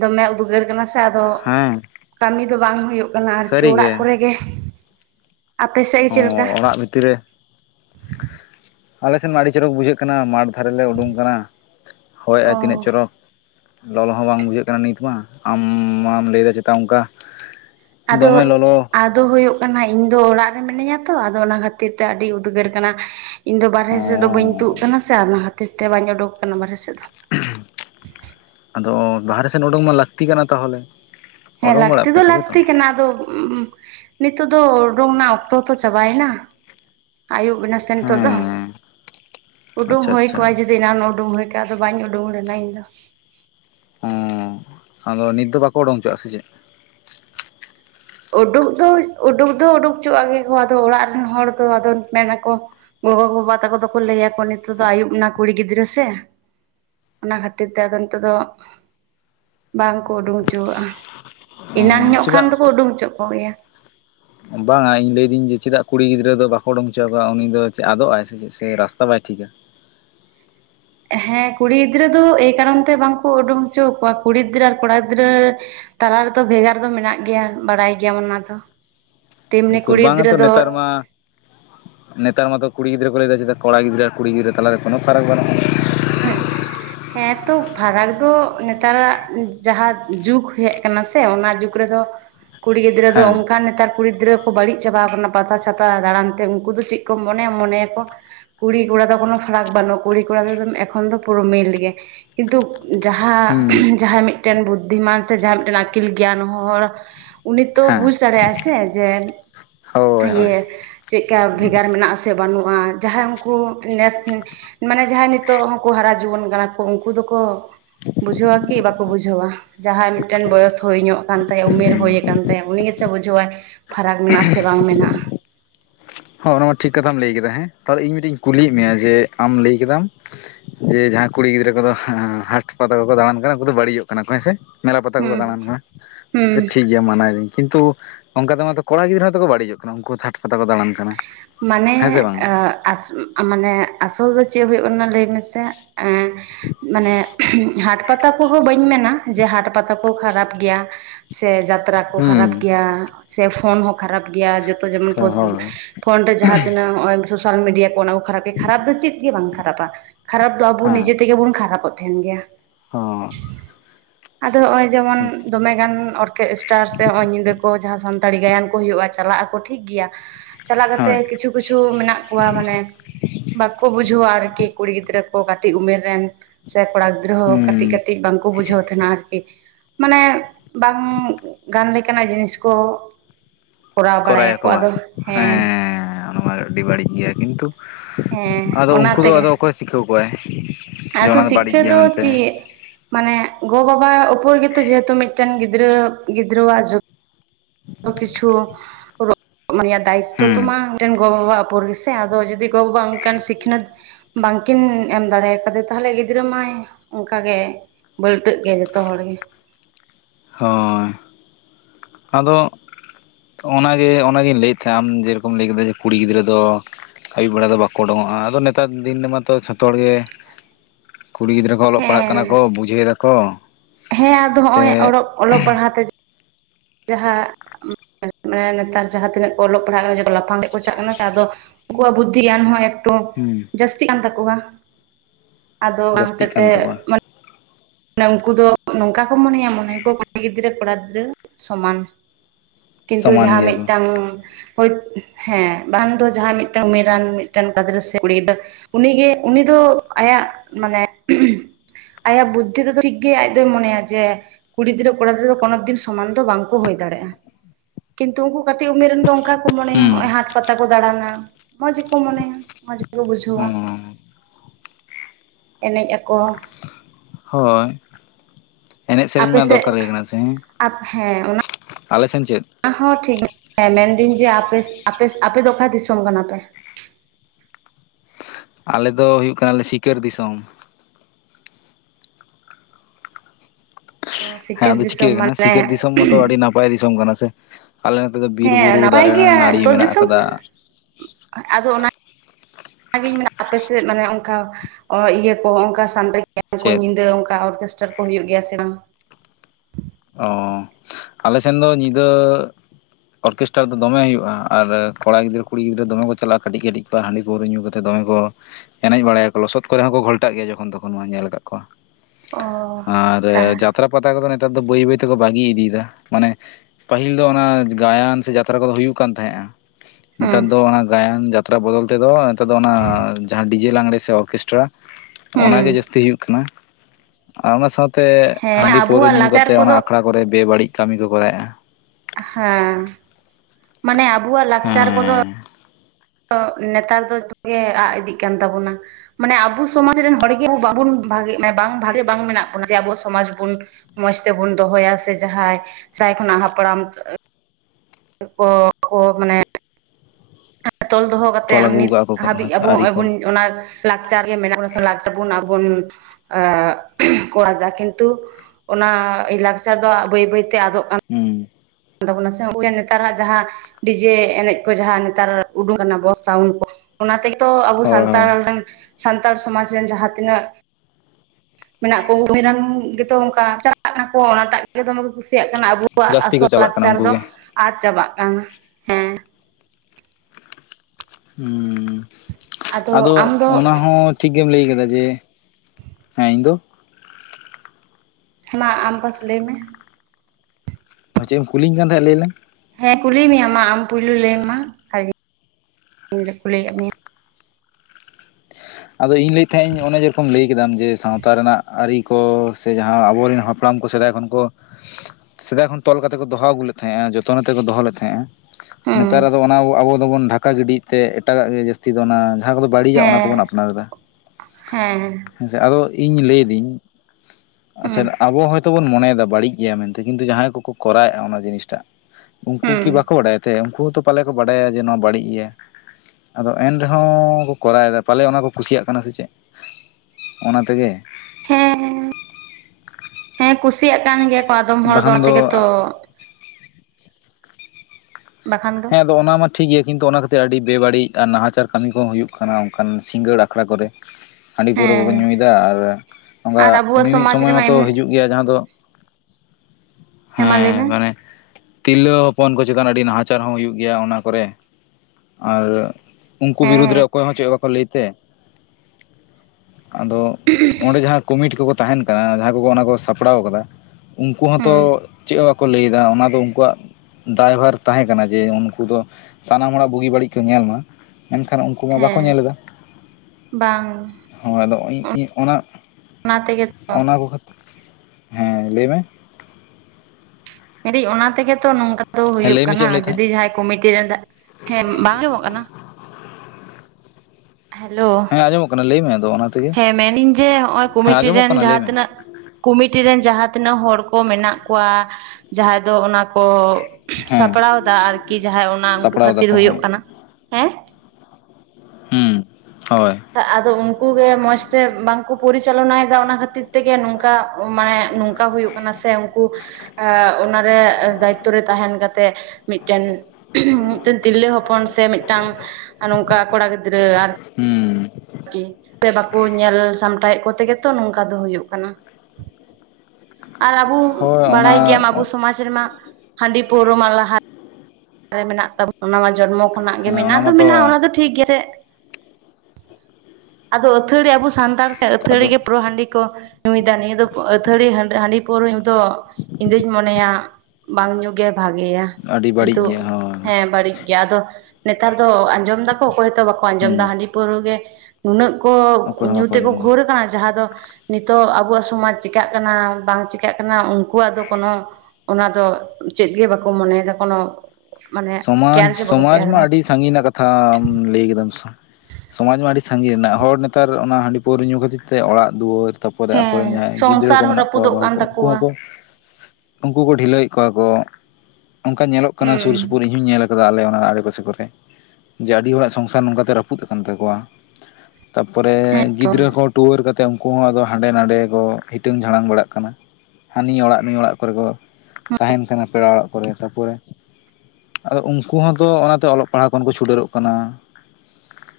B: ᱫᱚᱢᱮ ᱩᱫᱽᱜᱟᱹᱨ ᱠᱟᱱᱟ ᱥᱮ ᱛᱟᱫᱚ
A: ᱦᱮᱸ
B: ᱠᱟᱹᱢᱤ ᱫᱚ ᱵᱟᱝ ᱦᱩᱭᱩᱜ ᱠᱟᱱᱟ ᱟᱨᱠᱤ ᱚᱲᱟᱜ
A: ᱥᱟᱹᱨᱤᱜᱮ
B: ᱠᱚᱨᱮ ᱜᱮ ᱟᱯᱮ ᱥᱮᱫ ᱜᱮ ᱪᱮᱫ ᱞᱮᱠᱟ?
A: ᱛᱤ ᱨᱮ ᱟᱞᱮ ᱥᱮᱱ ᱢᱟ ᱟᱹᱰᱤ ᱪᱚᱨᱚᱠ ᱵᱩᱡᱷᱟᱹᱜ ᱠᱟᱱᱟ ᱢᱟᱴ ᱫᱷᱟᱨᱮ ᱞᱮ ᱩᱰᱩᱝ ᱠᱟᱱᱟ
B: ᱚ
A: ᱦᱚᱭᱮᱜᱼᱟᱭ ᱛᱤᱱᱟᱹᱜ ᱪᱚᱨᱚᱠ ᱾ ᱞᱚᱞᱚ ᱦᱚᱸ ᱵᱟᱝ ᱵᱩᱡᱷᱟᱹᱜ ᱠᱟᱱᱟ ᱱᱤᱛ ᱢᱟ ᱟᱢ ᱢᱟᱢ ᱞᱟᱹᱭᱫᱟ ᱪᱮᱛᱟ ᱚᱱᱠᱟ?
B: ᱟᱫᱚ
A: ᱫᱚᱢᱮ ᱞᱚᱞᱚ
B: ᱟᱨ ᱟᱫᱚ ᱦᱩᱭᱩᱜ ᱠᱟᱱᱟ ᱤᱧ ᱫᱚ ᱚᱲᱟᱜ ᱨᱮ ᱢᱤᱱᱟᱹᱧ ᱟ ᱛᱚ ᱟᱫᱚ ᱚᱱᱟ ᱠᱷᱟᱹᱛᱤᱨ ᱛᱮ ᱟᱹᱰᱤ ᱩᱫᱽᱜᱟᱹᱨ ᱠᱟᱱᱟ ᱾ ᱤᱧ ᱫᱚ ᱵᱟᱨᱦᱮ ᱥᱮᱫ
A: ᱦᱚᱸ
B: ᱫᱚ ᱵᱟᱹᱧ ᱛᱩᱜ ᱠᱟᱱᱟ ᱥᱮ ᱚᱱᱟ ᱠᱷᱟᱹᱛᱤᱨ ᱛᱮ ᱵᱟᱹᱧ ᱩᱰᱩᱠ ᱟᱠᱟᱱᱟ ᱵᱟᱨᱦᱮ ᱥᱮᱫ ᱫᱚ ᱾
A: ᱟᱫᱚ ᱵᱟᱦᱨᱮ ᱥᱮᱱ ᱩᱰᱩᱝ ᱢᱟ ᱞᱟᱹᱠᱛᱤ ᱠᱟᱱᱟ ᱛᱟᱦᱚᱞᱮ
B: ᱦᱮᱸ
A: ᱩᱰᱩᱝ
B: ᱞᱟᱹᱠᱛᱤ
A: ᱵᱟᱲᱟᱜ ᱯᱮ
B: ᱫᱚ
A: ᱛᱚᱵᱮ ᱛᱚ
B: ᱞᱟᱹᱠᱛᱤ ᱠᱟᱱᱟ ᱟᱫᱚ ᱱᱤᱛᱚᱜ ᱫᱚ ᱳᱰᱚᱝ ᱨᱮᱱᱟᱜ ᱚᱠᱛᱚ ᱛᱚ ᱪᱟᱵᱟᱭ ᱮᱱᱟ ᱟᱭᱩᱵ ᱮᱱᱟ ᱱᱤᱛᱚᱜ ᱫᱚ
A: ᱦᱮᱸ
B: ᱩᱰᱩᱝ
A: ᱟᱪᱪᱷᱟ
B: ᱦᱳᱭ
A: ᱟᱪᱪᱷᱟ
B: ᱠᱚᱜᱼᱟ ᱡᱚᱫᱤ ᱮᱱᱟᱝ ᱩᱰᱩᱝ ᱦᱩᱭ ᱟᱫᱚ ᱵᱟᱹᱧ ᱩᱰᱩᱝ ᱞᱮᱱᱟ ᱤᱧᱫᱚ
A: ᱦᱩᱸ ᱟᱫᱚ ᱱᱤᱛ ᱫᱚ ᱵᱟᱠᱚ ᱚᱰᱚᱝ ᱦᱚᱪᱚᱣᱟᱜᱼᱟ ᱥᱮ ᱪᱮᱫ
B: ᱩᱰᱩᱠ ᱫᱚ ᱩᱰᱩᱠ ᱫᱚ ᱩᱰᱩᱠ ᱦᱪᱚᱣᱟᱜ ᱜᱮᱠᱚ ᱟᱫᱚ ᱚᱲᱟᱜ ᱨᱮᱱ ᱦᱚᱲ ᱫᱚ ᱟᱫᱚ ᱢᱮᱱᱟᱠᱚ ᱜᱚᱜᱚ ᱵᱟᱵᱟ ᱛᱟᱠᱚ ᱫᱚᱠᱚ ᱞᱟᱹᱭ ᱟᱠᱚ ᱱᱤᱛᱚᱜ ᱫᱚ ᱟᱹᱭᱩᱵ ᱱᱟ ᱠᱩᱲᱤ ᱜᱤᱫᱽᱨᱟᱹ ᱥᱮ ᱚᱱᱟ ᱠᱷᱟᱹᱛᱤᱨ ᱛᱮ ᱟᱫᱚ ᱱᱤᱛᱚᱜ ᱫᱚ ᱵᱟᱝ ᱠᱚ ᱩᱰᱩᱝ ᱦᱚᱪᱚᱣᱟᱜᱼᱟ ᱮᱱᱟᱱ
A: ᱚ
B: ᱧᱚᱜ ᱠᱷᱟᱱ
A: ᱪᱮᱫᱟᱜ?
B: ᱫᱚᱠᱚ ᱩᱰᱩᱝ ᱦᱚᱪᱚ ᱠᱚᱜᱮᱭᱟ
A: ᱵᱟᱝᱟ ᱤᱧ ᱞᱟᱹᱭᱫᱟᱹᱧ ᱡᱮ ᱪᱮᱫᱟᱜ ᱠᱩᱲᱤ ᱜᱤᱫᱽᱨᱟᱹ ᱫᱚ ᱵᱟᱠᱚ ᱩᱰᱩᱝ ᱦᱚᱪᱚ ᱟᱠᱚᱣᱟ ᱩᱱᱤ ᱫᱚ ᱪᱮᱫ ᱟᱫᱚᱜᱼᱟᱭ ᱥᱮ ᱪᱮᱫ ᱥᱮ ᱨᱟᱥᱛᱟ ᱵᱟᱭ ᱴᱷᱤᱠᱟ
B: ᱦᱮᱸ ᱠᱩᱲᱤ ᱜᱤᱫᱽᱨᱟᱹ ᱫᱚ ᱮᱭ ᱠᱟᱨᱚᱱ ᱛᱮ ᱵᱟᱝᱠᱚ ᱩᱰᱩᱝ ᱦᱚᱪᱚ ᱟᱠᱚᱣᱟ ᱠᱩᱲᱤ ᱜᱤᱫᱽᱨᱟᱹ ᱟᱨ ᱠᱚᱲᱟ ᱜᱤᱫᱽᱨᱟᱹ ᱛᱟᱞᱟ ᱨᱮᱫᱚ ᱵᱷᱮᱜᱟᱨ ᱫᱚ ᱢᱮᱱᱟᱜ ᱜᱮᱭᱟ ᱵᱟᱲᱟᱭ ᱜᱮᱭᱟᱢ ᱚᱱᱟ ᱫᱚ ᱛᱮᱢᱱᱤ
A: ᱩᱠᱩᱨ
B: ᱠᱩᱲᱤ
A: ᱵᱟᱝᱟ
B: ᱜᱤᱫᱽᱨᱟᱹ
A: ᱛᱚ
B: ᱫᱚ
A: ᱱᱮᱛᱟᱨ ᱢᱟ ᱱᱮᱛᱟᱨ ᱢᱟᱛᱚ ᱠᱩᱲᱤ ᱜᱤᱫᱽᱨᱟᱹ ᱠᱚ ᱞᱟᱹᱭ ᱮᱫᱟ ᱪᱮᱛᱟ ᱠᱚᱲᱟ ᱜᱤᱫᱽᱨᱟᱹ ᱠᱩᱲᱤ ᱜᱤᱫᱽᱨᱟᱹ ᱛᱟᱞᱟ ᱨᱮ ᱠᱚᱱᱳ ᱯᱷᱟᱨᱟᱠ ᱵᱟᱹᱱᱩᱜ ᱟ
B: ᱦᱮᱸ ᱦᱮᱸ ᱛᱚ ᱯᱷᱟᱨᱟᱠ ᱫᱚ ᱱᱮᱛᱟᱨᱼᱟᱜ ᱡᱟᱦᱟᱸ ᱡᱩᱜ ᱦᱮᱡ ᱠᱟᱱᱟ ᱥᱮ ᱚᱱᱟ ᱡᱩᱜ ᱨᱮᱫᱚ
A: [unintelligible]
B: ᱠᱩᱲᱤ ᱜᱤᱫᱽᱨᱟᱹ ᱫᱚ
A: ᱦᱮᱸ
B: ᱚᱠᱟ ᱱᱮᱛᱟᱨ ᱠᱩᱲᱤ ᱜᱤᱫᱽᱨᱟᱹ ᱠᱚ ᱵᱟᱹᱲᱤᱡ ᱪᱟᱵᱟᱣ ᱠᱟᱱᱟ ᱯᱟᱛᱟ ᱪᱷᱟᱛᱟ ᱫᱟᱸᱬᱟᱱ ᱛᱮ ᱩᱱᱠᱩ ᱫᱚ ᱪᱮᱫ ᱠᱚ ᱢᱚᱱᱮᱭᱟ ᱢᱚᱱᱮᱭᱟᱠᱚ ᱠᱩᱲᱤ ᱠᱚᱲᱟ ᱫᱚ ᱠᱚᱱᱳ ᱯᱷᱟᱨᱠ ᱵᱟᱹᱱᱩᱜ ᱠᱩᱲᱤ ᱠᱚᱲᱟ ᱫᱚ ᱮᱠᱷᱱ ᱫᱚ ᱯᱩᱨᱟᱹ ᱢᱤᱞ ᱜᱮ ᱠᱤᱱᱛᱩ ᱡᱟᱦᱟᱸ
A: ᱦᱩᱸ
B: ᱡᱟᱦᱟᱸᱭ ᱢᱤᱫᱴᱮᱱ ᱵᱩᱫᱽᱫᱷᱤᱢᱟᱱ ᱥᱮ ᱡᱟᱦᱟᱸᱭ ᱢᱤᱫᱴᱮᱱ ᱟᱹᱠᱤᱞ ᱜᱮᱭᱟᱱ ᱦᱚᱲ ᱩᱱᱤ ᱛᱚ
A: ᱦᱮᱸ
B: ᱵᱩᱡᱽ ᱫᱟᱲᱮᱭᱟᱜᱼᱟ ᱥᱮ ᱡᱮ
A: ᱦᱳᱭ ᱦᱳᱭ
B: ᱤᱭᱟᱹ ᱪᱮᱫᱠᱟ ᱵᱷᱮᱜᱟᱨ ᱢᱮᱱᱟᱜ ᱟ ᱥᱮ ᱵᱟᱹᱱᱩᱜᱼᱟ ᱡᱟᱦᱟᱸᱭ ᱩᱱᱠᱩ ᱱᱮᱥ ᱢᱟᱱᱮ ᱡᱟᱦᱟᱸᱭ ᱱᱤᱛᱚᱜ ᱠᱚ ᱦᱟᱨᱟ ᱡᱩᱣᱟᱹᱱ ᱠᱟᱱᱟ ᱠᱚ ᱩᱱᱠᱩ ᱫᱚᱠᱚ ᱵᱩᱡᱷᱟᱹᱣᱟ ᱠᱤ ᱵᱟᱠᱚ ᱵᱩᱡᱷᱟᱹᱣ ᱟ ᱡᱟᱦᱟᱸᱭ ᱢᱤᱫᱴᱮᱱ ᱵᱚᱭᱮᱥ ᱦᱳᱭ ᱧᱚᱜ ᱠᱟᱱ ᱛᱟᱭᱟ ᱩᱢᱮᱨ
A: ᱦᱩᱸ
B: ᱦᱳᱭ ᱟᱠᱟᱱ ᱛᱟᱭᱟ ᱩᱱᱤ ᱜᱮᱥᱮ ᱵᱩᱡᱷᱟᱹᱣᱟᱭ ᱯᱷᱟᱨᱟᱠ ᱢᱮᱱᱟᱜ ᱟ ᱥᱮ ᱵᱟᱝ ᱢᱮᱱᱟᱜᱼᱟ
A: ᱦᱮᱸ ᱚᱱᱟ ᱢᱟ ᱴᱷᱤᱠ ᱠᱟᱛᱷᱟᱢ ᱞᱟᱹᱭ ᱠᱮᱫᱟ ᱦᱮᱸ ᱛᱟᱦᱞᱮ ᱤᱧ ᱢᱤᱫᱴᱤᱡ ᱤᱧ ᱠᱩᱞᱤᱭᱮᱫ ᱢᱮᱭᱟ ᱡᱮ ᱟᱢ ᱞᱟᱹᱭ ᱠᱮᱫᱟᱢ ᱡᱮ ᱡᱟᱦᱟᱸᱭ ᱠᱩᱲᱤ ᱜᱤᱫᱽᱨᱟᱹ ᱠᱚᱫᱚ ᱦᱟᱴ ᱯᱟᱛᱟ ᱠᱚᱠᱚ ᱫᱟᱸᱬᱟᱱ ᱠᱟᱱᱟ ᱩᱱᱠᱩ ᱫᱚ ᱵᱟᱹᱲᱤᱡᱼᱚᱜ ᱠᱟᱱᱟ ᱠᱚ ᱦᱮᱸᱥᱮ ᱢᱮᱞᱟ ᱯᱟᱛᱟ ᱠᱚᱠᱚ
B: ᱦᱩᱸ
A: ᱫᱟᱸᱬᱟᱱ ᱠᱟᱱᱟ
B: ᱦᱩᱸ
A: ᱟᱪᱪᱷᱟ ᱴᱷᱤᱠ ᱜᱮᱭᱟ ᱢᱟᱱᱟᱣ ᱮᱫᱟᱹᱧ ᱠᱤᱱᱛᱩ ᱚᱱᱠᱟᱛᱮ ᱢᱟᱛᱚ ᱠᱚᱲᱟ ᱜᱤᱫᱽᱨᱟᱹ ᱦᱚᱸ ᱛᱚᱠᱚ ᱵᱟᱹᱲᱤᱡᱚᱜ ᱠᱟᱱᱟ ᱩᱱᱠᱩ ᱦᱟᱴ ᱯᱟᱛᱟ ᱠᱚ ᱫᱟᱬᱟᱱ ᱠᱟᱱᱟ
B: ᱢᱟᱱᱮ
A: ᱦᱮᱸ ᱥᱮ ᱵᱟᱝ
B: ᱟᱥ ᱢᱟᱱᱮ ᱟᱥᱚᱞ ᱫᱚ ᱪᱮᱫ ᱦᱩᱭᱩᱜ ᱠᱟᱱᱟ ᱞᱟᱹᱭ ᱢᱮᱥᱮ ᱢᱟᱱᱮ ᱦᱟᱴ ᱯᱟᱛᱟ ᱠᱚᱦᱚᱸ ᱵᱟᱹᱧ ᱢᱮᱱᱟ ᱡᱮ ᱦᱟᱴ ᱯᱟᱛᱟ ᱠᱚ ᱠᱷᱟᱨᱟᱯ ᱜᱮᱭᱟ ᱥᱮ ᱡᱟᱛ [unintelligible] ᱠᱚ ᱠᱷᱟᱨᱟᱯ
A: ᱦᱩᱸ
B: ᱜᱮᱭᱟ ᱥᱮ ᱯᱷᱳᱱ ᱦᱚᱸ ᱠᱷᱟᱨᱟᱯ ᱜᱮᱭᱟ ᱡᱚᱛᱚ ᱡᱮᱢᱚᱱ
A: ᱦᱳᱭ
B: ᱯᱷᱳᱱ ᱨᱮ ᱡᱟᱦᱟᱸᱛᱤᱱᱟᱹᱜ ᱥᱳᱥᱟᱞ ᱢᱤᱰᱤᱭᱟ ᱠᱚ ᱚᱱᱟ ᱠᱚ ᱠᱷᱟᱨᱟᱯ ᱜᱮ ᱠᱷᱟᱨᱟᱯ ᱫᱚ ᱪᱮᱫ ᱜᱮ ᱵᱟᱝ ᱠᱷᱟᱨᱟᱯᱟ ᱠᱷᱟᱨᱟᱯ ᱫᱚ ᱟᱵᱚ ᱱᱤᱡᱮ ᱛᱮᱜᱮ ᱵᱚᱱ ᱠᱷᱟᱨᱟᱯᱚᱜ ᱛᱟᱦᱮᱱ ᱜᱮᱭᱟ
A: ᱦᱸ
B: ᱟᱫᱚ ᱱᱚᱜᱼᱚᱭ ᱡᱮᱢᱚᱱ ᱫᱚᱢᱮ ᱜᱟᱱ ᱚᱨᱠᱮᱥᱴ ᱴᱟᱨ ᱥᱮ ᱱᱚᱜᱼᱚᱭ ᱧᱤᱫᱟᱹ ᱠᱚ ᱡᱟᱦᱟᱸ ᱥᱟᱱᱛᱟᱲᱤ ᱜᱟᱭᱟᱱ ᱠᱚ ᱦᱩᱭᱩᱜᱼᱟ ᱪᱟᱞᱟᱜ ᱟᱠᱚ ᱴᱷᱤᱠ ᱜᱮᱭᱟ ᱪᱟᱞᱟᱜ ᱠᱟᱛᱮ
A: ᱦᱳᱭ
B: ᱠᱤᱪᱷᱩ ᱠᱤᱪᱷᱩ ᱢᱮᱱᱟᱜ ᱠᱚᱣᱟ ᱢᱟᱱᱮ ᱵᱟᱠᱚ ᱵᱩᱡᱷᱟᱹᱣᱟ ᱟᱨᱠᱤ ᱠᱩᱲᱤ ᱜᱤᱫᱽᱨᱟᱹ ᱠᱚ ᱠᱟᱹᱴᱤᱡ ᱩᱢᱮᱨ ᱨᱮᱱ ᱥᱮ ᱠᱚᱲᱟ ᱜᱤᱫᱽᱨᱟᱹ ᱦᱚᱸ ᱠᱟᱹᱴᱤᱡ
A: ᱦᱩᱸ
B: ᱠᱟᱹᱴᱤᱡ ᱵᱟᱝᱠᱚ ᱵᱩᱡᱷᱟᱹᱣ ᱛᱟᱦᱮᱱᱟ ᱟᱨᱠᱤ ᱢᱟᱱᱮ ᱵᱟᱝ ᱜᱟᱱ ᱞᱮᱠᱟᱱᱟᱜ ᱡᱤᱱᱤᱥ ᱠᱚ ᱠᱚᱨᱟᱣ ᱵᱟᱲᱟᱭᱟᱠᱚ
A: ᱠᱚᱨᱟᱭᱟᱠᱚ ᱵᱟ
B: ᱟᱫᱚ ᱦᱮᱸ
A: ᱦᱮᱸ ᱱᱚᱶᱟ ᱟᱹᱰᱤ ᱵᱟᱹᱲᱤᱡ ᱜᱮᱭᱟ ᱠᱤᱱᱛᱩ
B: ᱦᱮᱸ
A: ᱟᱫᱚ
B: ᱚᱱᱟ
A: ᱩᱱᱠᱩ ᱫᱚ ᱟᱫᱚ
B: ᱛᱮᱜᱮ
A: ᱚᱠᱚᱭ ᱥᱤᱠᱷᱣ ᱠᱟᱣᱟ ᱠᱚᱟᱭ
B: ᱟᱫᱚ ᱥᱤᱠᱠᱷ ᱫᱚ ᱪᱮᱫ ᱢᱟᱱᱮ ᱜᱚ ᱵᱟᱵᱟ ᱩᱯᱚᱨ ᱜᱮᱛᱚ ᱡᱮᱦᱮᱛᱩ ᱢᱤᱫᱴᱮᱱ ᱜᱤᱫᱽᱨᱟᱹ ᱜᱤᱫᱽᱨᱟᱹ [unintelligible] ᱡᱷᱚᱛᱚ ᱠᱤᱪᱷᱩ [unintelligible] ᱫᱟᱭᱤᱛᱚ
A: ᱦᱩᱸ
B: ᱛᱚ ᱢᱟ ᱢᱤᱫᱴᱮᱱ ᱜᱚᱵᱟᱵᱟᱣᱟᱜ ᱚᱯᱚᱨ ᱜᱮᱥᱮ ᱟᱫᱚ ᱡᱩᱫᱤ ᱜᱚᱼᱵᱟᱵᱟ ᱚᱱᱠᱟᱱ ᱥᱤᱠᱷᱱᱟᱹᱛ ᱵᱟᱝᱠᱤᱱ ᱮᱢ ᱫᱟᱲᱮ ᱟᱠᱟᱫᱮ ᱛᱟᱦᱚᱞᱮ ᱜᱤᱫᱽᱨᱟᱹ ᱢᱟᱭ ᱚᱱᱠᱟᱜ ᱜᱮ ᱵᱟᱹᱞᱴᱟᱹᱜ ᱜᱮᱭᱟ ᱡᱚᱛᱚ ᱦᱚᱲ ᱜᱮ
A: ᱦᱳᱭ ᱟᱫᱚ ᱚᱱᱟᱜᱮ ᱚᱱᱟᱜᱤᱧ ᱞᱟᱹᱭᱮᱫ ᱛᱟᱦᱮᱸᱜ ᱟᱢ ᱡᱮᱨᱚᱠᱚᱢ ᱞᱟᱹᱭ ᱠᱮᱫᱟ ᱡᱮ ᱠᱩᱲᱤ ᱜᱤᱫᱽᱨᱟᱹ ᱫᱚ ᱟᱭᱩᱵ ᱵᱮᱲᱟ ᱫᱚ ᱵᱟᱠᱚ ᱩᱰᱩᱠᱚᱜᱼᱟ ᱟᱫᱚ ᱱᱮᱛᱟᱨ ᱫᱤᱱ ᱨᱮᱢᱟᱛᱚ ᱡᱚᱛᱚ ᱦᱚᱲ ᱜᱮ ᱠᱩᱲᱤ ᱜᱤᱫᱽᱨᱟᱹ ᱠᱚ ᱚᱞᱚᱜ ᱯᱟᱲᱦᱟᱜ ᱠᱟᱱᱟ ᱠᱚ
B: ᱦᱮᱸ
A: ᱵᱩᱡᱷᱟᱹᱣ ᱫᱟ ᱠᱚ
B: ᱦᱮᱸ ᱟᱫᱚ ᱦᱚᱸᱜᱼᱚᱭ ᱚᱞ ᱯᱟᱲᱦ ᱛᱮ ᱡᱟᱦᱟᱸ ᱢᱟᱱᱮ ᱱᱮᱛᱟᱨ ᱡᱟᱦᱟᱸᱛᱤᱱᱟᱹᱜ ᱠᱚ ᱚᱞᱚᱜ ᱯᱟᱲᱦᱟᱜ ᱠᱟᱱᱟ ᱞᱟᱯᱷᱟᱝ ᱜᱮ ᱠᱚ ᱪᱟᱜ ᱠᱟᱱᱟ ᱛᱮ ᱟᱫᱚ ᱩᱱᱠᱩᱣᱟᱜ ᱵᱩᱫᱫᱷᱤ ᱜᱭᱟᱱ ᱦᱚᱸ ᱮᱠᱴᱩ
A: ᱦᱩᱸ
B: ᱡᱟᱹᱥᱛᱤ ᱠᱟᱱ ᱛᱟᱠᱚᱣᱟ ᱟᱫᱚ ᱚᱱᱟ
A: ᱡᱟᱹᱥᱛᱤᱜ
B: ᱦᱚᱛᱮᱡ
A: ᱠᱟᱱ
B: ᱛᱮ
A: ᱛᱟᱠᱚᱣᱟ
B: ᱢᱟᱱᱮ ᱩᱱᱠᱩ ᱫᱚ ᱱᱚᱝᱠᱟ ᱠᱚ ᱢᱚᱱᱮᱭᱟ ᱢᱚᱱᱮᱭᱟ ᱠᱚ ᱠᱚᱲᱟ ᱜᱤᱫᱽᱨᱟᱹ ᱠᱚᱲᱟ ᱜᱤᱫᱽᱨᱟᱹ ᱥᱚᱢᱟᱱ ᱠᱤᱱᱛᱩ
A: ᱥᱚᱢᱟᱱ
B: ᱡᱟᱦᱟᱸ
A: ᱜᱮᱭᱟ ᱠᱚ
B: ᱢᱤᱫᱴᱟᱝ ᱦᱳᱭ ᱦᱮᱸ ᱵᱟᱝ ᱫᱚ ᱡᱟᱦᱟᱸᱭ ᱢᱤᱫᱴᱟᱝ ᱢᱮᱨᱟᱱ ᱢᱤᱫᱴᱮᱱ ᱜᱤᱫᱽᱨᱟᱹ ᱥᱮ ᱠᱩᱲᱤ ᱜᱤᱫᱽᱨᱟᱹ ᱩᱱᱤᱜᱮ ᱩᱱᱤ ᱫᱚ ᱟᱭᱟᱜ ᱢᱟᱱᱮ ᱟᱭᱟᱜ ᱵᱩ ᱛᱤᱫᱚ ᱴᱷᱤᱠ ᱜᱮᱭᱟ ᱟᱡ ᱫᱚᱭ ᱢᱚᱱᱮᱭᱟ ᱡᱮ ᱠᱩᱲᱤ ᱜᱤᱫᱨᱟᱹ ᱠᱚᱲᱟ ᱜᱤᱫᱨᱟᱹ ᱫᱚ ᱠᱚᱱᱚ ᱫᱤᱱ ᱥᱚᱢᱟᱱ ᱫᱚ ᱵᱟᱝᱠᱚ ᱦᱩᱭ ᱫᱟᱲᱮᱭᱟᱜᱼᱟ ᱠᱤᱱᱛᱩ ᱩᱱᱠᱩ ᱠᱟᱹᱴᱤᱡ ᱩᱢᱮᱨ ᱨᱮᱱ ᱫᱚ ᱚᱱᱠᱟ ᱠᱚ ᱢᱚᱱᱮᱭᱟ
A: ᱦᱩᱸ
B: ᱱᱚᱜᱼᱚᱭ ᱦᱟᱴ ᱯᱟᱛᱟ ᱠᱚ ᱫᱟᱬᱟᱱᱟ ᱢᱚᱡᱽ ᱜᱮᱠᱚ ᱢᱚᱱᱮᱭᱟ ᱢᱚᱡᱽ ᱜᱮᱠᱚ ᱵᱩᱡᱷᱟᱹᱣᱟ
A: ᱦᱩᱸ
B: ᱮᱱᱮᱡ ᱟᱠᱚ
A: ᱦᱳᱭ ᱮᱱᱮᱡ ᱥᱮᱨᱮᱧ ᱢᱟ ᱫᱚᱨᱠᱟᱨ
B: ᱟᱯᱮᱥᱮᱫ
A: ᱜᱮ ᱠᱟᱱᱟ ᱥᱮ
B: ᱦᱮᱸ ᱚᱱᱟ
A: ᱟᱞᱮᱥᱮᱱ ᱪᱮᱫ
B: ᱦᱚᱸ ᱴᱷᱤᱠ ᱜᱮᱭᱟ ᱦᱮᱸ ᱢᱮᱱᱫᱟᱹᱧ ᱡᱮ ᱟᱯᱮᱥ ᱟᱯᱮ ᱟᱯᱮ ᱫᱚ ᱚᱠᱟ ᱫᱤᱥᱚᱢ ᱠᱟᱱᱟ ᱯᱮ
A: ᱟᱞᱮ ᱫᱚ ᱦᱩᱭᱩᱜ ᱠᱟᱱᱟᱞᱮ ᱥᱤᱠᱟᱹᱨ ᱫᱤᱥᱚᱢ
B: ᱚ
A: ᱦᱮᱸ
B: ᱥᱤᱠᱟᱹᱨ
A: ᱟᱫᱚ ᱪᱤᱠᱟᱹ
B: ᱫᱤᱥᱚᱢ
A: ᱠᱟᱱᱟ ᱥᱤᱠᱟᱹᱨ
B: ᱢᱟᱱᱮ
A: ᱫᱤᱥᱚᱢ ᱢᱚᱛ ᱛᱚ ᱟᱹᱰᱤ ᱱᱟᱯᱟᱭ ᱫᱤᱥᱚᱢ ᱠᱟᱱᱟ ᱥᱮ ᱟᱞᱮ ᱱᱚᱛᱮ ᱫᱚ ᱵᱤᱨ ᱵᱩᱨᱩ
B: ᱦᱮᱸ ᱱᱟᱯᱟᱭ
A: ᱫᱟᱨᱮ ᱱᱟ
B: ᱜᱮᱭᱟ
A: ᱱᱟᱹᱲᱤ
B: ᱡᱚᱛᱚ
A: ᱢᱮᱱᱟᱜ
B: ᱫᱤᱥᱚᱢ
A: ᱟᱠᱟᱫᱟ
B: ᱟᱫᱚ ᱚᱱᱟ ᱚᱱᱟᱜᱤᱧ ᱢᱮᱱᱟ ᱟᱯᱮ ᱥᱮᱫ ᱢᱟᱱᱮ ᱚᱱᱠᱟ ᱤᱭᱟᱹ ᱠᱚ ᱚᱱᱠᱟ ᱥᱟᱱᱰᱮ ᱠᱚ
A: ᱪᱮᱫ
B: ᱧᱤᱫᱟᱹ ᱚᱱᱠᱟ ᱚᱨᱠᱮᱥᱴᱟᱨ ᱠᱚ ᱦᱩᱭᱩᱜ ᱜᱮᱭᱟ ᱥᱮ ᱵᱟᱝ
A: ᱚ ᱟᱞᱮ ᱥᱮᱱ ᱫᱚ ᱧᱤᱫᱟᱹ ᱚᱨᱠᱮᱥᱴᱟᱨ ᱫᱚ ᱫᱚᱢᱮ ᱦᱩᱭᱩᱜᱼᱟ ᱟᱨ ᱠᱚᱲᱟ ᱜᱤᱫᱽᱨᱟᱹ ᱠᱩᱲᱤ ᱜᱤᱫᱽᱨᱟᱹ ᱫᱚᱢᱮ ᱠᱚ ᱪᱟᱞᱟᱜᱼᱟ ᱠᱟᱹᱴᱤᱡ ᱠᱟᱹᱴᱤᱡ ᱟᱨ ᱦᱟᱺᱰᱤ ᱠᱚᱣ ᱧᱩ ᱠᱟᱛᱮᱮᱫ ᱫᱚᱢᱮ ᱠᱚ ᱮᱱᱮᱡ ᱵᱟᱲᱟᱭᱟ ᱠᱚ ᱞᱚᱥᱚᱫ ᱠᱚᱨᱮ ᱦᱚᱸᱠᱚ ᱜᱷᱚᱞᱴᱟᱜ ᱜᱮᱭᱟ ᱡᱚᱠᱷᱚᱱ ᱛᱚᱠᱷᱚᱱ ᱢᱟ ᱧᱮᱞ ᱟᱠᱟᱜ ᱠᱚᱣᱟ
B: ᱚ
A: ᱟᱨ
B: ᱛᱟ
A: ᱡᱟᱛᱨᱟ ᱯᱟᱛᱟ ᱠᱚᱫᱚ ᱱᱮᱛᱟᱨ ᱟᱫᱚ ᱵᱟᱹᱭ ᱵᱟᱹᱭ ᱛᱮᱠᱚ ᱵᱟᱹᱜᱤ ᱤᱫᱤᱭᱮᱫᱟ ᱢᱟᱱᱮ ᱯᱟᱹᱦᱤᱞ ᱫᱚ ᱚᱱᱟ ᱜᱟᱭᱟᱱ ᱥᱮ ᱡᱟᱛᱨᱟ ᱠᱚᱫᱚ ᱦᱩᱭᱩᱜ ᱠᱟᱱ ᱛᱟᱦᱮᱸᱦᱫᱼᱟ ᱱᱮᱛᱟᱨ
B: ᱦᱩᱸ
A: ᱫᱚ ᱚᱱᱟ ᱜᱟᱭᱟᱱ ᱡᱟᱛᱨᱟ ᱡᱟᱛᱨᱟ ᱵᱚᱫᱚᱞ ᱛᱮᱫᱚ ᱱᱮᱛᱟᱨ ᱫᱚ ᱚᱱᱟ ᱡᱟᱦᱟᱸ ᱰᱤᱡᱮ ᱞᱟᱜᱽᱲᱮ ᱥᱮ ᱚᱨᱠᱮᱥᱴᱨᱟ ᱚᱱᱟᱜᱮ
B: ᱦᱩᱸ
A: ᱡᱟᱹᱥᱛᱤ ᱦᱩᱭᱩᱜ ᱠᱟᱱᱟ ᱟᱨ ᱚᱱᱟ ᱥᱟᱶᱛᱮ
B: ᱦᱮᱸ
A: ᱦᱟᱺᱰᱤ ᱯᱟᱹᱣᱨᱟᱹ
B: ᱟᱵᱚᱣᱟᱜ
A: ᱧᱩ ᱠᱟᱛᱮ
B: ᱞᱟᱠᱪᱟᱨ ᱠᱚᱫᱚ
A: ᱚᱠᱟ ᱠᱚᱨᱮ ᱵᱮᱵᱟᱹᱲᱤᱡ ᱠᱟᱹᱢᱤ ᱠᱚ ᱠᱚᱨᱟᱣᱮᱫᱼᱟ
B: ᱦᱮᱸ ᱢᱟᱱᱮ ᱟᱵᱚᱣᱟᱜ ᱞᱟᱠᱪᱟᱨ ᱠᱚᱫᱚ
A: ᱦᱮᱸ
B: ᱱᱮᱛᱟᱨ ᱫᱚ ᱡᱚᱛᱚᱜ ᱜᱮ ᱟᱜ ᱤᱫᱤᱜ ᱠᱟᱱ ᱛᱟᱵᱚᱱᱟ ᱢᱟᱱᱮ ᱟᱵᱚ ᱥᱚᱢᱟᱡ ᱨᱮᱱ ᱦᱚᱲᱜᱮ ᱵᱟᱝᱵᱩᱱ ᱵᱷᱟᱜᱮ ᱵᱷᱟᱜᱮ ᱵᱟᱝ ᱢᱮᱱᱟᱜ ᱵᱚᱱᱟ ᱡᱮ ᱟᱵᱚ ᱥᱚᱢᱟᱡ ᱵᱩᱱ ᱢᱚᱸᱡᱽ ᱛᱮᱵᱚᱱ ᱫᱚᱦᱚᱭᱟ ᱥᱮ ᱡᱟᱦᱟᱸᱭ ᱥᱟᱭ ᱠᱷᱚᱱᱟᱜ ᱦᱟᱯᱲᱟᱢ ᱠᱚ ᱠᱚ ᱢᱟᱱᱮ ᱛᱚᱞ ᱫᱚᱦᱚ
A: ᱛᱚᱞ
B: ᱠᱟᱛᱮᱫ
A: ᱟᱹᱜᱩ
B: ᱱᱤᱛ
A: ᱠᱟᱜᱼᱟ ᱠᱚ
B: ᱦᱟᱹᱵᱤᱡ ᱟᱵᱚ
A: ᱟᱹᱨᱤ
B: ᱦᱚᱸᱜᱼᱚᱭ ᱵᱚᱱ
A: ᱠᱚ
B: ᱚᱱᱟ ᱞᱟᱠᱪᱟᱨ ᱜᱮ ᱢᱮᱱᱟᱜ ᱵᱚᱱᱟ ᱞᱟᱠᱪᱟᱨ ᱵᱚᱱ ᱟᱵᱚᱱ ᱠᱚᱨᱟᱣᱟ ᱠᱤᱱᱛᱩ ᱚᱱᱟ ᱞᱟᱠᱪᱟᱨ ᱫᱚ ᱵᱟᱹᱭ ᱵᱟᱹᱭᱛᱮ ᱟᱫᱚᱜ ᱠᱟᱱᱟ
A: ᱦᱩᱸ
B: ᱛᱟᱵᱚᱱᱟ ᱥᱮ ᱱᱮᱛᱟᱨᱟᱜ ᱡᱟᱦᱟᱸ ᱰᱤᱡᱮ ᱮᱱᱮᱡ ᱠᱚ ᱡᱟᱦᱟᱸ ᱱᱮᱛᱟᱨ ᱩᱰᱩᱠ ᱠᱟᱱᱟ ᱠᱚ ᱥᱟᱣᱩᱱᱰ ᱠᱚ ᱚᱱᱟ ᱛᱮᱜᱮ ᱛᱚ ᱟᱵᱚ
A: ᱦᱳᱭ
B: ᱥᱟᱱᱛᱟᱲ
A: ᱦᱳᱭ
B: ᱨᱮᱱ ᱥᱟᱱᱛᱟᱲ ᱥᱚᱢᱟᱡᱽ ᱨᱮᱱ ᱡᱟᱦᱟᱸ ᱛᱤᱱᱟᱹᱜ ᱢᱮᱱᱟᱜ ᱠᱚ ᱩᱱᱠᱩ ᱨᱮᱱ ᱜᱮᱛᱚ ᱚᱱᱠᱟ ᱪᱟᱞᱟᱜ ᱠᱟᱱᱟ ᱠᱚ ᱚᱱᱟᱴᱟᱜ ᱜᱮ ᱫᱚᱢᱮ ᱠᱚ ᱠᱩᱥᱤᱭᱟᱜ ᱠᱟᱱᱟ ᱟᱵᱚᱣᱟᱜ
A: ᱡᱟᱹᱥᱛᱤ ᱠᱚ
B: ᱟᱥᱚᱞ
A: ᱪᱟᱞᱟᱜ ᱠᱟᱱᱟ
B: ᱞᱟᱠᱪᱟᱨ
A: ᱩᱱᱠᱩ
B: ᱫᱚ
A: ᱜᱮ
B: ᱟᱫ ᱪᱟᱵᱟᱜ ᱠᱟᱱᱟ ᱦᱮᱸ
A: ᱦᱮᱸ ᱟᱫᱚ
B: ᱟᱢ ᱫᱚ
A: ᱚᱱᱟ ᱦᱚᱸ ᱴᱷᱤᱠ ᱜᱮᱢ ᱞᱟᱹᱭ ᱟᱠᱟᱫᱟ ᱡᱮ ᱦᱮᱸ ᱤᱧ ᱫᱚ
B: ᱢᱟ ᱟᱢ ᱯᱟᱥ ᱞᱟᱹᱭ ᱢᱮ
A: ᱪᱮᱫ ᱮᱢ ᱠᱩᱞᱤᱧ ᱠᱟᱱ ᱛᱟᱦᱮᱸᱫ ᱞᱟᱹᱭ ᱞᱮᱢ
B: ᱦᱮᱸ ᱠᱩᱞᱤ ᱢᱮᱭᱟ ᱢᱟ ᱟᱢ ᱯᱩᱭᱞᱩ ᱞᱟᱹᱭ ᱢᱮ ᱢᱟ ᱟᱨ ᱠᱩᱞᱤᱭᱮᱫ ᱢᱮᱭᱟ
A: ᱟᱫᱚ ᱤᱧ ᱞᱟᱹᱭ ᱛᱟᱦᱮᱸᱫ ᱤᱧ ᱚᱱᱮ ᱡᱮᱨᱚᱠᱚᱢ ᱞᱟᱹᱭ ᱠᱮᱫᱟᱢ ᱡᱮ ᱥᱟᱶᱛᱟ ᱨᱮᱱᱟᱜ ᱟᱹᱨᱤ ᱠᱚ ᱥᱮ ᱡᱟᱦᱟᱸ ᱟᱵᱚᱨᱮᱱ [unintelligible] ᱦᱟᱯᱲᱟᱢ ᱠᱚ ᱥᱮᱫᱟᱭ ᱠᱷᱚᱱ ᱠᱚ ᱥᱮᱫᱟᱭ ᱠᱷᱚᱱ ᱛᱚᱞ ᱠᱟᱛᱮᱫ ᱠᱚ ᱫᱚᱦᱚ ᱟᱹᱜᱩ ᱞᱮᱫ ᱛᱟᱦᱮᱸᱜᱼᱟ ᱡᱚᱛᱚᱱ ᱠᱟᱛᱮ ᱠᱚ ᱫᱚᱦᱚ ᱞᱮᱫ ᱛᱟᱦᱮᱸᱜᱼᱟ ᱱᱮᱛᱟᱨ
B: ᱦᱩᱸ
A: ᱟᱫᱚ ᱚᱱᱟ ᱟᱵᱚ ᱫᱚᱵᱚᱱ ᱰᱷᱟᱠᱟ ᱜᱤᱰᱤᱭᱮᱫ ᱛᱮ ᱮᱴᱟᱜᱟᱜ ᱜᱮ ᱡᱟᱹᱥᱛᱤ ᱫᱚ ᱚᱱᱟ ᱡᱟᱦᱟᱸ ᱠᱚᱫᱚ ᱵᱟᱹᱲᱤᱡᱟᱜ ᱚᱱᱟ ᱠᱚᱵᱚᱱ
B: ᱦᱮᱸ
A: ᱟᱯᱱᱟᱨ ᱮᱫᱟ
B: ᱦᱮᱸ
A: ᱦᱮᱸ ᱥᱮ ᱟᱫᱚ ᱤᱧ ᱞᱟᱹᱭ ᱫᱟᱹᱧ
B: ᱦᱩᱸ
A: ᱟᱪᱪᱷᱟ ᱟᱵᱚ ᱦᱚᱭ ᱛᱚ ᱵᱚᱱ ᱢᱚᱱᱮᱭᱮᱫᱟ ᱵᱟᱹᱲᱤᱡ ᱜᱮᱭᱟ ᱢᱮᱱᱛᱮ ᱠᱤᱱᱛᱩ ᱡᱟᱦᱟᱸᱭ ᱠᱚᱠᱚ ᱠᱚᱨᱟᱣᱮᱫᱼᱟ ᱚᱱᱟ ᱡᱤᱱᱤᱥᱴᱟᱜ ᱩᱱᱠᱩ
B: ᱦᱩᱸ
A: ᱠᱤ ᱵᱟᱠᱚ ᱵᱟᱰᱟᱭᱟ ᱛᱮ ᱩᱱᱠᱩ ᱛᱚ ᱯᱟᱞᱮ ᱠᱚ ᱵᱟᱰᱟᱭᱟ ᱡᱮ ᱱᱚᱣᱟ ᱵᱟᱹᱲᱤᱡ ᱜᱮᱭᱟ ᱟᱫᱚ ᱮᱱᱨᱮᱦᱚᱸ ᱠᱚ ᱠᱚᱨᱟᱣ ᱮᱫᱟ ᱯᱟᱞᱮ ᱚᱱᱟ ᱠᱚ ᱠᱩᱥᱤᱭᱟᱜ ᱠᱟᱱᱟ ᱥᱮ ᱪᱮᱫ? ᱚᱱᱟ ᱛᱮᱜᱮ
B: ᱦᱮᱸ ᱦᱮᱸ ᱠᱩᱥᱤᱭᱟᱜ ᱠᱟᱱ ᱜᱮᱭᱟ ᱠᱚ ᱟᱫᱚᱢ ᱦᱚᱲ ᱫᱚ ᱚᱱᱟ ᱛᱮᱜᱮ ᱛᱚ ᱵᱟᱠᱷᱟᱱ ᱫᱚ
A: ᱦᱮᱸ ᱟᱫᱚ ᱚᱱᱟ ᱢᱟ ᱴᱷᱤᱠ ᱜᱮᱭᱟ ᱠᱤᱱᱛᱩ ᱚᱱᱟ ᱠᱷᱟᱹᱛᱤᱨ ᱟᱹᱰᱤ ᱵᱮᱵᱟᱹᱲᱤᱡ ᱟᱨ ᱱᱟᱦᱟᱪᱟᱨ ᱠᱟᱹᱢᱤ ᱠᱚ ᱦᱩᱭᱩᱜ ᱠᱟᱱᱟ ᱚᱱᱠᱟᱱ ᱥᱤᱸᱜᱟᱹᱲ ᱟᱠᱷᱲᱟ ᱠᱚᱨᱮ [inaudible] ᱦᱟᱺᱰᱤ ᱯᱟᱹᱣᱨᱟᱹ
B: ᱦᱮᱸ
A: ᱠᱚᱠᱚ ᱧᱩᱭᱮᱫᱟ ᱟᱨ ᱚᱝᱠᱟ
B: ᱟᱨ ᱟᱵᱚᱣᱟᱜ
A: ᱢᱤᱢᱤᱫ
B: ᱥᱚᱢᱟᱡᱽ
A: ᱥᱚᱢᱚᱭ
B: ᱨᱮᱢᱟ
A: ᱢᱟᱛᱚ
B: ᱮᱢ
A: ᱦᱤᱡᱩᱜ ᱜᱮᱭᱟ ᱡᱟᱦᱟᱸ ᱫᱚ
B: ᱦᱮ ᱢᱟ ᱞᱟᱹᱭ ᱢᱮ
A: ᱦᱮᱸ ᱢᱟᱱᱮ ᱛᱤᱨᱞᱟᱹ ᱦᱚᱯᱚᱱ ᱠᱚ ᱪᱮᱛᱟᱱ ᱟᱹᱰᱤ ᱱᱟᱦᱟᱪᱟᱨ ᱦᱚᱸ ᱦᱩᱭᱩᱜ ᱜᱮᱭᱟ ᱚᱱᱟ ᱠᱚᱨᱮ ᱟᱨ ᱩᱱᱠᱩ ᱵᱤᱨᱩᱫᱽ ᱨᱮ
B: ᱦᱮᱸ
A: ᱚᱠᱚᱭ ᱦᱚᱸ ᱪᱮᱫ ᱦᱚ ᱵᱟᱠᱚ ᱞᱟᱹᱭᱛᱮ ᱟᱫᱚ ᱚᱸᱰᱮ ᱡᱟᱦᱟᱸ ᱠᱚᱢᱤᱴᱤ ᱠᱚᱠᱚ ᱛᱟᱦᱮᱱ ᱠᱟᱱᱟ ᱡᱟᱦᱟᱸ ᱠᱚ ᱚᱱᱟ ᱠᱚ ᱥᱟᱯᱲᱟᱣ ᱟᱠᱟᱫᱟ ᱩᱱᱠᱩ ᱦᱚᱸᱛᱚ
B: ᱦᱩᱸ
A: ᱪᱮᱫ ᱦᱚᱸ ᱵᱟᱠᱚ ᱞᱟᱹᱭᱮᱫᱟ ᱚᱱᱟᱫᱚ ᱩᱱᱠᱩᱣᱟᱜ ᱫᱟᱭᱵᱷᱟᱨ ᱛᱟᱦᱮᱸ ᱠᱟᱱᱟ ᱡᱮ ᱩᱱᱠᱩ ᱫᱚ ᱥᱟᱱᱟᱢ ᱦᱚᱲᱟᱜ ᱵᱩᱜᱤ ᱵᱟᱹᱲᱤᱡ ᱠᱚ ᱧᱮᱞ ᱢᱟ ᱢᱮᱱᱠᱷᱟᱱ ᱩᱱᱠᱩ ᱢᱟ ᱵᱟᱠᱚ
B: ᱦᱮᱸ
A: ᱧᱮᱞ ᱮᱫᱟ
B: ᱵᱟᱝ
A: ᱦᱳᱭ ᱟᱫᱚ ᱤᱧᱼᱤᱧ ᱚᱱᱟ,
B: ᱚᱱᱟ ᱛᱮᱜᱮ ᱛᱚ
A: ᱚᱱᱟ ᱠᱚ ᱠᱷᱟᱛᱤᱨ ᱦᱮᱸ ᱞᱟᱹᱭ ᱢᱮ
B: ᱢᱮᱱᱫᱟᱹᱧ ᱚᱱᱟ ᱛᱮᱜᱮ ᱛᱚ ᱱᱚᱝᱠᱟ ᱫᱚ
A: ᱦᱮᱸ
B: ᱦᱩᱭᱩᱜ
A: ᱞᱟᱹᱭ ᱢᱮ
B: ᱠᱟᱱᱟ
A: ᱪᱮᱫ ᱮᱢ ᱞᱟᱹᱭ ᱛᱟᱦᱮᱸᱫ
B: ᱡᱩᱫᱤ ᱡᱟᱦᱟᱸᱭ ᱠᱚᱢᱤᱴᱤ ᱨᱮᱱ ᱦᱮᱸ ᱵᱟᱝ ᱟᱸᱡᱚᱢᱚᱜ ᱠᱟᱱᱟ? ᱦᱮᱞᱳ
A: ᱦᱮᱸ ᱟᱸᱡᱚᱢᱚᱜ ᱠᱟᱱᱟ ᱞᱟᱹᱭ ᱢᱮ ᱟᱫᱚ ᱚᱱᱟ ᱛᱮᱜᱮ
B: ᱦᱮᱸ ᱢᱮᱱᱟᱹᱧ ᱡᱮ ᱱᱚᱜᱼᱚᱭ
A: ᱦᱮᱸ
B: ᱠᱚᱢᱤᱴᱤ
A: ᱟᱸᱡᱚᱢᱚᱜ
B: ᱨᱮᱱ
A: ᱠᱟᱱᱟ ᱞᱟᱹᱭ
B: ᱡᱟᱦᱟᱸ
A: ᱢᱮ
B: ᱛᱤᱱᱟᱹᱜ ᱠᱚᱢᱤᱴᱤ ᱨᱮᱱ ᱡᱟᱦᱟᱸ ᱛᱤᱱᱟᱹᱜ ᱦᱚᱲ ᱠᱚ ᱢᱮᱱᱟᱜ ᱠᱚᱣᱟ ᱡᱟᱦᱟᱸᱭ ᱫᱚ ᱚᱱᱟ ᱠᱚ
A: ᱦᱮᱸ
B: ᱥᱟᱯᱲᱟᱣ ᱫᱟ ᱟᱨᱠᱤ ᱡᱟᱦᱟᱸ ᱚᱱᱟ ᱩᱱᱠᱩ
A: ᱥᱟᱯᱲᱟᱣ
B: ᱠᱷᱟᱹᱛᱤᱨ
A: ᱫᱟᱠᱚ
B: ᱦᱩᱭᱩᱜ
A: ᱦᱚᱸ
B: ᱠᱟᱱᱟ᱾ ᱦᱮᱸ
A: ᱦᱩᱸ ᱦᱳᱭ
B: ᱟᱫᱚ ᱩᱱᱠᱩᱩᱜᱮ ᱢᱚᱸᱡᱽᱛᱮ ᱵᱟᱝᱠᱩ ᱯᱚᱨᱤᱪᱟᱞᱚᱱᱟᱭ ᱮᱫᱟ ᱚᱱᱟ ᱠᱷᱟᱹᱛᱤᱨ ᱛᱮᱜᱮ ᱱᱚᱝᱠᱟ ᱢᱟᱱᱮ ᱱᱚᱝᱠᱟ ᱦᱩᱭᱩᱜ ᱠᱟᱱᱟ ᱥᱮ ᱩᱱᱠᱩ ᱮᱸ ᱚᱱᱟᱨᱮ ᱫᱟᱭᱤᱛᱛᱚ ᱨᱮ ᱛᱟᱸᱦᱮᱱ ᱠᱟᱛᱮᱫ ᱢᱤᱫᱴᱮᱱ ᱦᱩᱸ ᱢᱤᱫᱴᱟᱝ ᱛᱤᱨᱞᱟᱹ ᱦᱚᱯᱚᱱ ᱥᱮ ᱢᱤᱫᱴᱟᱝ ᱱᱚᱝᱠᱟ ᱠᱚᱲᱟ ᱜᱤᱫᱽᱨᱟᱹ ᱟᱨ
A: ᱦᱩᱸᱻ
B: ᱠᱤ ᱛᱮ ᱵᱟᱠᱚ ᱧᱮᱞ ᱥᱟᱢᱴᱟᱣᱮᱫ ᱠᱚᱛᱮ ᱜᱮᱛᱚ ᱱᱚᱝᱠᱟ ᱫᱚ ᱦᱚᱭᱳᱜ ᱠᱟᱱᱟ᱾ ᱟᱨ ᱟᱵᱚ
A: ᱦᱳᱭ ᱚᱱᱟ
B: ᱵᱟᱲᱟᱭ ᱜᱮᱭᱟᱢ ᱟᱵᱚ ᱥᱚᱢᱟᱡᱽ ᱨᱮᱢᱟ ᱦᱟᱺᱰᱤ ᱯᱟᱹᱣᱨᱟᱹ ᱢᱟ ᱞᱟᱦᱟ ᱨᱮ ᱢᱮᱱᱟᱜ ᱛᱟᱵᱚᱱᱟ ᱚᱱᱟ ᱡᱚᱱᱢᱚ ᱠᱷᱚᱱᱟᱜ ᱜᱮ
A: ᱦᱮᱸ ᱚᱱᱟ
B: ᱢᱮᱱᱟᱜ ᱫᱚ
A: ᱢᱟᱛᱚ
B: ᱢᱮᱱᱟᱜᱼᱟ ᱚᱱᱟ ᱫᱚ ᱴᱷᱤᱠ ᱜᱮ ᱪᱮ, ᱟᱫᱚ ᱟᱹᱛᱷᱟᱹᱲᱤ ᱟᱵᱚ ᱥᱟᱱᱛᱟᱲ ᱟᱹᱛᱷᱟᱹᱲᱤ
A: ᱟᱫᱚ
B: ᱜᱮ ᱯᱟᱹᱣᱨᱟᱹ ᱦᱟᱺᱰᱤ ᱠᱚ ᱧᱩᱭ ᱫᱟ ᱱᱤᱭᱟᱹ ᱫᱚ ᱟᱹᱛᱷᱟᱹᱲᱤ ᱦᱟᱺᱰᱤ ᱯᱟᱹᱣᱨᱟᱹ ᱧᱩ ᱫᱚ ᱤᱧ ᱫᱩᱧ ᱢᱚᱱᱮᱭᱟ ᱵᱟᱝ ᱧᱩ ᱜᱮ ᱵᱷᱟᱜᱮᱭᱟ᱾
A: ᱟᱹᱰᱤ ᱵᱟᱹᱲᱤᱡ
B: ᱠᱤᱱᱛᱩ
A: ᱜᱮᱭᱟ ᱦᱳᱭ
B: ᱦᱮᱸ ᱵᱟᱹᱲᱤᱡ ᱜᱮᱭᱟ ᱟᱫᱚ ᱱᱮᱛᱟᱨ ᱫᱚ ᱟᱸᱡᱚᱢ ᱫᱟᱠᱚ ᱚᱠᱚᱭ ᱦᱚᱛᱚ ᱵᱟᱠᱚ ᱟᱸᱡᱚᱢ
A: ᱦᱩᱸ
B: ᱮᱫᱟ ᱦᱟᱺᱰᱤ ᱯᱟᱹᱣᱨᱟᱹ ᱜᱮ ᱱᱩᱱᱟᱹᱜ ᱠᱚ
A: ᱚᱠᱚᱭ ᱦᱚᱸ
B: ᱧᱩ
A: ᱵᱟᱠᱚ
B: ᱛᱮᱠᱚ
A: ᱟᱸᱡᱚᱢ ᱮᱫᱟ
B: ᱜᱷᱳᱨ ᱠᱟᱱᱟ ᱡᱟᱦᱟᱸ ᱫᱚ ᱱᱤᱛᱚᱜ ᱟᱵᱚᱣᱟᱜ ᱥᱚᱢᱟᱡᱽ ᱪᱤᱠᱟᱜ ᱠᱟᱱᱟ ᱵᱟᱝ ᱪᱤᱠᱟᱜ ᱠᱟᱱᱟ ᱩᱱᱠᱩᱣᱟᱜ ᱫᱚ ᱠᱳᱱᱚ ᱚᱱᱟ ᱫᱚ ᱪᱮᱫ ᱜᱮ ᱵᱟᱠᱚ ᱢᱚᱱᱮᱭᱮᱫᱟ ᱠᱚᱱᱚ
A: ᱥᱚᱢᱟᱡᱽ ᱥᱚᱢᱟᱡᱽ ᱢᱟ
B: ᱮᱫᱟ
A: ᱟᱹᱰᱤ ᱥᱟᱹᱜᱤᱧ ᱨᱮᱱᱟᱜ ᱠᱟᱛᱷᱟᱢ ᱞᱟᱹᱭ ᱠᱮᱫᱟᱢ᱾ ᱥᱚᱢᱟᱡᱽ ᱢᱟ ᱟᱹᱰᱤ ᱥᱟᱸᱜᱤᱧ ᱨᱮᱱᱟᱜ ᱦᱚᱲ ᱱᱮᱛᱟᱨ ᱚᱱᱟ ᱦᱟᱺᱰᱤ ᱯᱟᱹᱣᱨᱟᱹ ᱧᱩ ᱠᱷᱟᱹᱛᱤᱨ ᱛᱮ ᱚᱲᱟᱜ ᱫᱩᱣᱟᱹᱨ ᱛᱟᱨᱯᱚᱨᱮ ᱟᱠᱚᱨᱮᱱ
B: ᱦᱮᱸ
A: ᱡᱟᱦᱟᱸᱭ ᱜᱤᱫᱽᱨᱟᱹ ᱠᱚ
B: ᱥᱚᱝᱥᱟᱨ ᱦᱚᱸ
A: ᱢᱮᱱᱟᱜ ᱠᱚᱣᱟ
B: ᱨᱟᱹᱯᱩᱫᱚᱜ
A: ᱵᱟᱹᱦᱩ ᱠᱚ
B: ᱠᱟᱱ
A: ᱩᱱᱠᱩ
B: ᱛᱟᱠᱚᱣᱟ
A: ᱦᱚᱸᱠᱚ ᱩᱱᱠᱩ ᱠᱚ ᱰᱷᱤᱞᱟᱹᱭᱮᱫ ᱠᱚᱣᱟ ᱠᱚ ᱚᱱᱠᱟ ᱧᱮᱞᱚᱜ ᱠᱟᱱᱟ ᱥᱩᱨ ᱥᱩᱯᱩᱨ
B: ᱦᱩᱸ
A: ᱤᱧ ᱦᱚᱸᱧ ᱧᱮᱞ ᱟᱠᱟᱫᱟ ᱟᱞᱮ ᱚᱱᱟ ᱟᱲᱮ ᱯᱟᱥᱮ ᱠᱚᱨᱮ᱾ ᱡᱮ ᱟᱹᱰᱤ ᱦᱚᱲᱟᱜ ᱥᱚᱝᱥᱟᱨ ᱱᱚᱝᱠᱟᱛᱮ ᱨᱟᱹᱯᱩᱫ ᱟᱠᱟᱱ ᱛᱟᱠᱚᱣᱟ ᱛᱟᱨᱯᱚᱨᱮ
B: ᱦᱮᱸᱛᱚ
A: ᱜᱤᱫᱽᱨᱟᱹ ᱦᱚ ᱴᱩᱣᱟᱹᱨ ᱠᱟᱛᱮᱜ ᱩᱱᱠᱩ ᱦᱚᱸ ᱟᱫᱚ ᱦᱟᱸᱰᱮ ᱱᱟᱰᱮ ᱠᱚ ᱦᱤᱴᱟᱹᱝ ᱡᱷᱟᱲᱟᱝ ᱵᱟᱲᱟᱜ ᱠᱟᱱᱟ᱾ ᱦᱟᱹᱱᱤ ᱚᱲᱟᱜ ᱱᱩᱭ ᱚᱲᱟᱜ ᱠᱚᱨᱮ ᱠᱚ ᱛᱟᱸᱦᱮᱱ ᱠᱟᱱᱟ ᱯᱮᱲᱟ ᱚᱲᱟᱜ ᱠᱚᱨᱮ ᱛᱟᱯᱚᱨᱮ ᱟᱫᱚ ᱩᱱᱠᱩ ᱦᱚᱸᱛᱚ ᱚᱱᱟᱛᱮ ᱚᱞᱚᱜ ᱯᱟᱲᱦᱟᱜ ᱠᱷᱚᱱ ᱠᱚ ᱪᱷᱩᱰᱟᱹᱨᱚᱜ ᱠᱟᱱᱟ᱾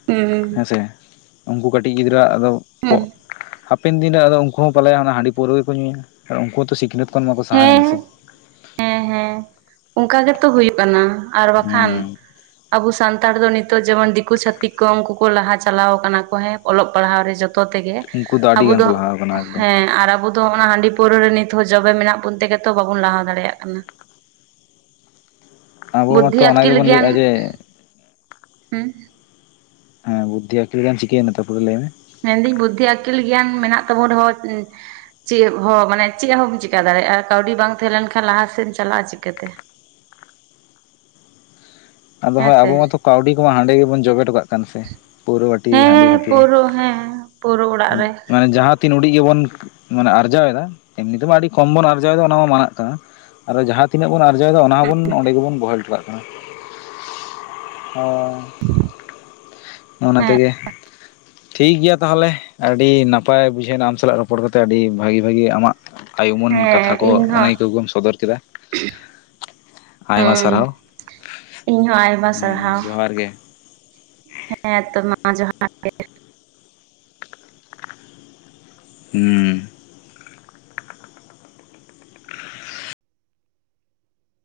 B: ᱦᱩᱸ
A: ᱦᱮᱸᱥᱮ ᱩᱱᱠᱩ ᱠᱟᱹᱴᱤᱡ ᱜᱤᱫᱽᱨᱟᱹᱼᱟ ᱟᱫᱚ ᱯᱚ
B: ᱦᱩᱸ
A: ᱦᱟᱯᱮᱱ ᱫᱤᱱᱨᱮ ᱟᱫᱚ ᱩᱱᱠᱩ ᱦᱚᱸ ᱯᱟᱞᱮᱱ ᱦᱟᱺᱰᱤ ᱯᱟᱹᱣᱨᱟᱹ ᱜᱮᱠᱚ ᱧᱩᱭᱟ ᱟᱨ ᱩᱱᱠᱩ ᱦᱚᱸᱛᱚ ᱥᱤᱠᱷᱱᱟᱹᱛ ᱠᱷᱚᱱ ᱢᱟᱠᱚ ᱥᱟᱦᱟᱭᱮᱱᱟ
B: ᱦᱮᱸ
A: ᱥᱮ᱾
B: ᱦᱮᱸ ᱦᱮᱸ ᱚᱱᱠᱟ ᱜᱮᱛᱚ ᱦᱩᱭᱩᱜ ᱠᱟᱱᱟ᱾ ᱟᱨ ᱵᱟᱠᱷᱟᱱ
A: ᱦᱩᱸ
B: ᱟᱵᱚ ᱥᱟᱱᱛᱟᱲ ᱫᱚ ᱱᱤᱛᱚᱜ ᱡᱮᱢᱚᱱ ᱫᱤᱠᱩ ᱪᱷᱟ ᱛᱤᱠ ᱠᱚ ᱩᱱᱠᱩ ᱠᱚ ᱞᱟᱦᱟ ᱪᱟᱞᱟᱣ ᱟᱠᱟᱱᱟ ᱠᱚ ᱦᱮᱸ ᱚᱞᱚᱜ ᱯᱟᱲᱦᱟᱣ ᱨᱮ ᱡᱚ ᱛᱮᱜᱮ
A: ᱩᱱᱠᱩ ᱟᱹᱰᱤ
B: ᱟᱵᱚ
A: ᱜᱟᱱ
B: ᱫᱚ
A: ᱠᱚ ᱞᱟᱦᱟ ᱟᱠᱟᱱᱟ ᱮᱠᱫᱚᱢ
B: ᱦᱮᱸ ᱟᱨ ᱟᱵᱚ ᱚᱱᱟ ᱦᱟᱺᱰᱤ ᱯᱟᱹᱣᱨᱟᱹ ᱨᱮ ᱱᱤᱛ ᱦᱚᱸ ᱡᱚᱵᱮ ᱢᱮᱱᱟᱜ ᱵᱚᱱ ᱛᱮᱜᱮ ᱛᱚ ᱵᱟᱵᱚᱱ ᱞᱟᱦᱟ ᱫᱟᱲᱮᱭᱟᱜ ᱠᱟᱱᱟ᱾
A: ᱟᱵᱚ
B: ᱵᱩᱫᱽᱫᱷᱤ
A: ᱢᱟᱛᱚ ᱚᱱᱟ
B: ᱟᱹᱠᱤᱞ
A: ᱜᱮᱵᱚᱱ
B: ᱜᱮᱭᱟᱱ
A: ᱞᱟᱹᱭᱮᱫᱼᱟ ᱡᱮ
B: ᱦᱩᱸ
A: ᱦᱮᱸ ᱵᱩᱫᱽᱫᱷᱤ ᱟᱹᱠᱤᱞ ᱜᱮᱭᱟᱱ ᱪᱤᱠᱟᱹᱭᱮᱱᱟ ᱛᱟᱨᱯᱚᱨᱮ ᱞᱟᱹᱭ ᱢᱮ?
B: ᱢᱮᱱᱫᱟᱹᱧ ᱵᱩᱫᱽᱫᱷᱤ ᱟᱹᱠᱤᱞ ᱜᱮᱭᱟᱱ ᱢᱮᱱᱟᱜ ᱛᱟᱵᱚᱱ ᱨᱮᱦᱚᱸ ᱪᱮᱫ ᱦᱚᱸ ᱢᱟᱱᱮ ᱪᱮᱫ ᱦᱚᱸᱢ ᱪᱮᱠᱟ ᱫᱟᱲᱮᱭᱟᱜᱼᱟ ᱠᱟᱹᱣᱰᱤ ᱵᱟᱝ ᱛᱟᱦᱮᱸ ᱞᱮᱱ ᱠᱷᱟᱱ ᱞᱟᱦᱟ ᱥᱮᱫ ᱮᱢ ᱪᱟᱞᱟᱜᱼᱟ ᱪᱤᱠᱟᱹᱛᱮ?
A: ᱟᱫᱚ
B: ᱦᱮᱸ
A: ᱦᱳᱭ ᱟᱵᱚ
B: ᱥᱮ
A: ᱢᱟᱛᱚ ᱠᱟᱹᱣᱰᱤ ᱠᱚᱢᱟ ᱦᱟᱸᱰᱮ ᱜᱮᱵᱚᱱ ᱡᱚᱵᱮᱴᱚ ᱠᱟᱜ ᱠᱟᱱᱟ ᱥᱮ ᱯᱟᱹᱣᱨᱟᱹ ᱵᱷᱟᱹᱴᱤ, ᱦᱟᱺᱰᱤ ᱵᱷᱟᱹᱴᱤ ᱨᱮ᱾
B: ᱯᱟᱹᱣᱨᱟᱹ ᱚᱲᱟᱜ ᱨᱮ᱾
A: ᱢᱟᱱᱮ ᱡᱟᱦᱟᱸ ᱛᱤᱱ ᱦᱩᱰᱤᱡ ᱜᱮᱵᱚᱱ ᱢᱟᱱᱮ ᱟᱨᱡᱟᱣ ᱮᱫᱟ ᱮᱢᱱᱤ ᱛᱮᱢᱟ ᱟᱹᱰᱤ ᱠᱚᱢ ᱵᱚᱱ ᱟᱨᱡᱟᱣ ᱮᱫᱟ ᱚᱱᱟ ᱢᱟ ᱢᱟᱱᱟᱜ ᱠᱟᱱᱟ᱾ ᱟᱫᱚ ᱡᱟᱦᱟᱸ ᱛᱤᱱᱟᱹᱜ ᱵᱚᱱ ᱟᱨᱡᱟᱣᱮᱫᱟ ᱚᱱᱟ ᱦᱚᱸᱵᱚᱱ ᱚᱸᱰᱮ ᱜᱮᱵᱚᱱ ᱵᱚᱦᱮᱞ ᱦᱚᱴᱚ ᱠᱟᱜ ᱠᱟᱱᱟ᱾ ᱚ ᱚᱱᱟ
B: ᱦᱮᱸ
A: ᱛᱮᱜᱮ ᱴᱷᱤᱠᱜᱮᱭᱟ ᱛᱟᱦᱚᱞᱮ ᱟᱹᱰᱤ ᱱᱟᱯᱟᱭ ᱵᱩᱡᱷᱟᱹᱣᱮᱱᱟ ᱟᱢ ᱥᱟᱞᱟᱜ ᱨᱚᱯᱚᱲ ᱠᱟᱛᱮ ᱟᱹᱰᱤ ᱵᱷᱟᱹᱜᱤ ᱵᱷᱟᱜᱤ ᱟᱢᱟᱜ ᱟᱭᱩᱢᱟᱹᱱ
B: ᱦᱮᱸ
A: ᱠᱟᱛᱷᱟ ᱠᱚ
B: ᱤᱧ ᱦᱚᱸ
A: ᱟᱹᱱᱟᱹᱭᱠᱟᱹ ᱠᱚᱢ ᱥᱚᱫᱚᱨ ᱠᱮᱫᱟ᱾ ᱟᱭᱢᱟ
B: ᱦᱩᱸ
A: ᱥᱟᱨᱦᱟᱣ᱾
B: ᱤᱧ ᱦᱚᱸ ᱟᱭ
A: ᱦᱮᱸ ᱡᱚᱦᱟᱨ ᱜᱮ᱾
B: ᱦᱮᱸ ᱛᱚ ᱢᱟ ᱡᱚᱦᱟᱨ ᱜᱮ᱾
A: ᱦᱩᱸ